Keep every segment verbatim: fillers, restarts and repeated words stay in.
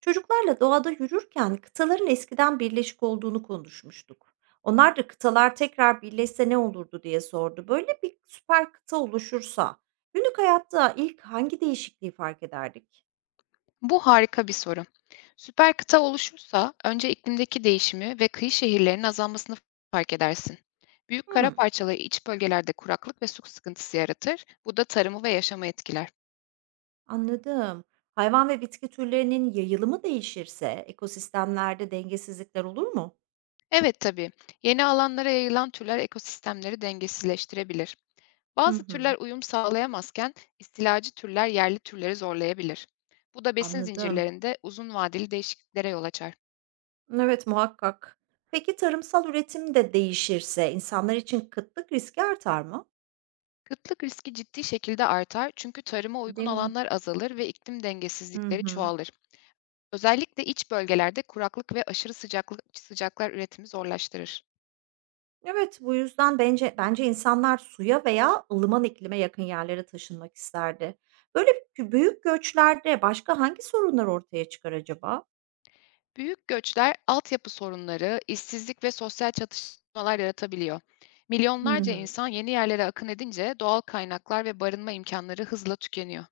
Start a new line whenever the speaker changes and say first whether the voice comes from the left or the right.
right: Çocuklarla doğada yürürken kıtaların eskiden birleşik olduğunu konuşmuştuk. Onlar da kıtalar tekrar birleşse ne olurdu diye sordu. Böyle bir süper kıta oluşursa günlük hayatta ilk hangi değişikliği fark ederdik?
left: Bu harika bir soru. Süper kıta oluşursa önce iklimdeki değişimi ve kıyı şehirlerinin azalmasını fark edersin. Büyük kara
right: Hmm,
left: parçaları iç bölgelerde kuraklık ve su sıkıntısı yaratır. Bu da tarımı ve yaşamı etkiler.
right: anladım. Hayvan ve bitki türlerinin yayılımı değişirse ekosistemlerde dengesizlikler olur mu?
left: Evet tabii. Yeni alanlara yayılan türler ekosistemleri dengesizleştirebilir.
right: Hı
left: Bazı türler
right: hı,
left: uyum sağlayamazken istilacı türler yerli türleri zorlayabilir. Bu da besin
right: anladım.
left: zincirlerinde uzun vadeli değişikliklere yol açar.
right: Evet, muhakkak. Peki tarımsal üretim de değişirse insanlar için kıtlık riski artar mı?
left: Kıtlık riski ciddi şekilde artar çünkü tarıma uygun
right: Değil mi?
left: alanlar azalır ve iklim
right: Hı
left: dengesizlikleri
right: hı.
left: çoğalır. Özellikle iç bölgelerde kuraklık ve aşırı sıcaklık, sıcaklar üretimi zorlaştırır.
right: Evet, bu yüzden bence bence insanlar suya veya ılıman iklime yakın yerlere taşınmak isterdi. Böyle bü büyük göçlerde başka hangi sorunlar ortaya çıkar acaba?
left: Büyük göçler, altyapı sorunları, işsizlik ve sosyal çatışmalar yaratabiliyor.
right: Hı
left: Milyonlarca
right: hı.
left: insan yeni yerlere akın edince doğal kaynaklar ve barınma imkanları hızla tükeniyor.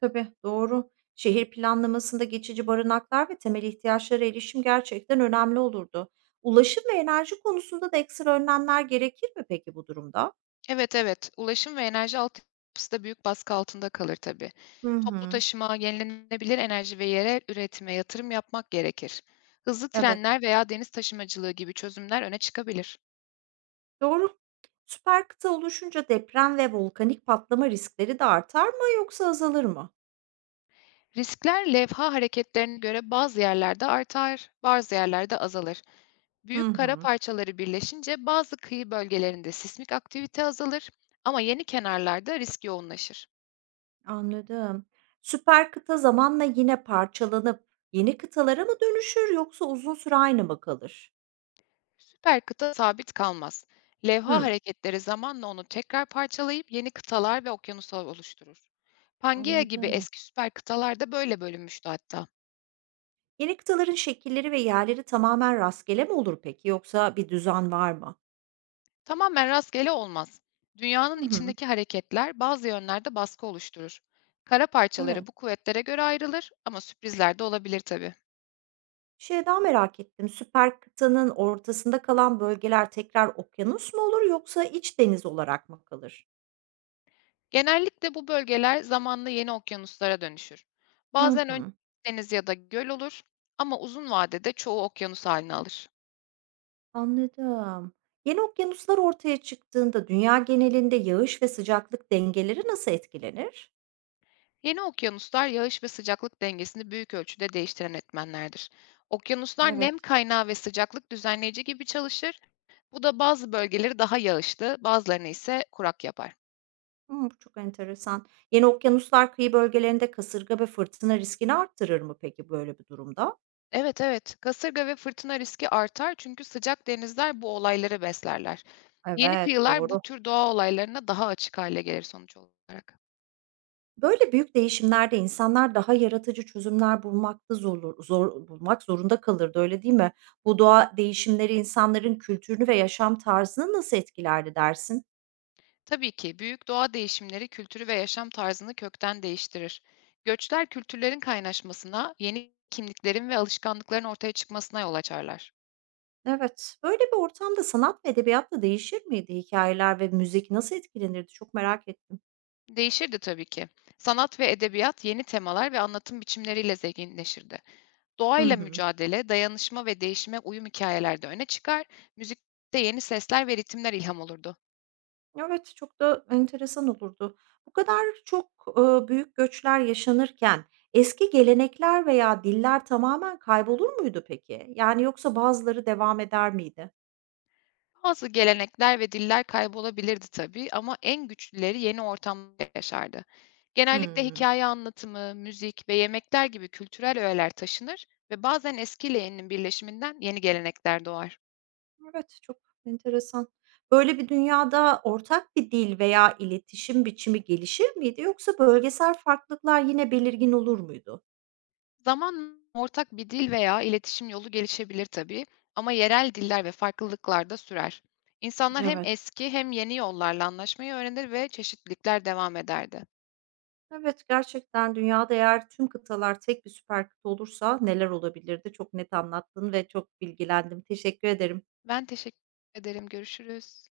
right: Tabii, doğru. Şehir planlamasında geçici barınaklar ve temel ihtiyaçlara erişim gerçekten önemli olurdu. Ulaşım ve enerji konusunda da ekstra önlemler gerekir mi peki bu durumda?
left: Evet, evet. Ulaşım ve enerji altyapısı da büyük baskı altında kalır tabii.
right: Hı
left: Toplu
right: hı.
left: taşıma, yenilenebilir enerji ve yerel üretime yatırım yapmak gerekir. Hızlı
right: Evet,
left: trenler veya deniz taşımacılığı gibi çözümler öne çıkabilir.
right: doğru. Süper kıta oluşunca deprem ve volkanik patlama riskleri de artar mı yoksa azalır mı?
left: Riskler levha hareketlerine göre bazı yerlerde artar, bazı yerlerde azalır.
right: Hı
left: Büyük kara
right: hı.
left: parçaları birleşince bazı kıyı bölgelerinde sismik aktivite azalır ama yeni kenarlarda risk yoğunlaşır.
right: Anladım. Süper kıta zamanla yine parçalanıp yeni kıtalara mı dönüşür yoksa uzun süre aynı mı kalır?
left: Süper kıta sabit kalmaz. Levha
right: Hımm,
left: hareketleri zamanla onu tekrar parçalayıp yeni kıtalar ve okyanuslar oluşturur. Pangea gibi
right: anladım.
left: eski süper kıtalar da böyle bölünmüştü hatta.
right: Yeni kıtaların şekilleri ve yerleri tamamen rastgele mi olur peki yoksa bir düzen var mı?
left: Tamamen rastgele olmaz. Dünyanın
right: Hı hı,
left: içindeki hareketler bazı yönlerde baskı oluşturur. Kara parçaları
right: evet.
left: bu kuvvetlere göre ayrılır ama sürprizler de olabilir tabii.
right: Bir şey daha merak ettim. Süper kıtanın ortasında kalan bölgeler tekrar okyanus mu olur yoksa iç deniz olarak mı kalır?
left: Genellikle bu bölgeler zamanla yeni okyanuslara dönüşür.
right: Hı
left: Bazen önce
right: hı.
left: deniz ya da göl olur ama uzun vadede çoğu okyanus haline alır.
right: Anladım. Yeni okyanuslar ortaya çıktığında dünya genelinde yağış ve sıcaklık dengeleri nasıl etkilenir?
left: Yeni okyanuslar yağış ve sıcaklık dengesini büyük ölçüde değiştiren etmenlerdir. Okyanuslar nem
right: Evet.
left: kaynağı ve sıcaklık düzenleyici gibi çalışır. Bu da bazı bölgeleri daha yağışlı, bazılarını ise kurak yapar.
right: Hmm, bu çok enteresan. Yeni okyanuslar kıyı bölgelerinde kasırga ve fırtına riskini arttırır mı peki böyle bir durumda?
left: Evet evet, kasırga ve fırtına riski artar çünkü sıcak denizler bu olayları beslerler. Yeni
right: Evet,
left: kıyılar bu
right: doğru.
left: tür doğa olaylarına daha açık hale gelir sonuç olarak.
right: Böyle büyük değişimlerde insanlar daha yaratıcı çözümler bulmakta zor, zor bulmak zorunda kalırdı, öyle değil mi? Bu doğa değişimleri insanların kültürünü ve yaşam tarzını nasıl etkilerdi dersin?
left: Tabii ki büyük doğa değişimleri kültürü ve yaşam tarzını kökten değiştirir. Göçler kültürlerin kaynaşmasına, yeni kimliklerin ve alışkanlıkların ortaya çıkmasına yol açarlar.
right: Evet, böyle bir ortamda sanat ve edebiyatla değişir miydi? Hikayeler ve müzik nasıl etkilenirdi? Çok merak ettim.
left: Değişirdi tabii ki. Sanat ve edebiyat yeni temalar ve anlatım biçimleriyle zenginleşirdi.
right: Hı
left: Doğayla
right: hı.
left: mücadele, dayanışma ve değişime uyum hikayeler de öne çıkar. Müzikte yeni sesler ve ritimler ilham olurdu.
right: Evet, çok da enteresan olurdu. Bu kadar çok, ııı, büyük göçler yaşanırken eski gelenekler veya diller tamamen kaybolur muydu peki? Yani yoksa bazıları devam eder miydi?
left: Bazı gelenekler ve diller kaybolabilirdi tabii ama en güçlüleri yeni ortamda yaşardı. Genellikle
right: Hımm.
left: hikaye anlatımı, müzik ve yemekler gibi kültürel öğeler taşınır ve bazen eskiyle yeninin birleşiminden yeni gelenekler doğar.
right: Evet, çok enteresan. Böyle bir dünyada ortak bir dil veya iletişim biçimi gelişir miydi yoksa bölgesel farklılıklar yine belirgin olur muydu?
left: Zamanla ortak bir dil veya iletişim yolu gelişebilir tabii ama yerel diller ve farklılıklar da sürer. İnsanlar hem
right: Evet.
left: eski hem yeni yollarla anlaşmayı öğrenir ve çeşitlilikler devam ederdi.
right: Evet, gerçekten dünyada eğer tüm kıtalar tek bir süper kıta olursa neler olabilirdi? Çok net anlattın ve çok bilgilendim. Teşekkür ederim.
left: Ben teşekkür ederim. Görüşürüz.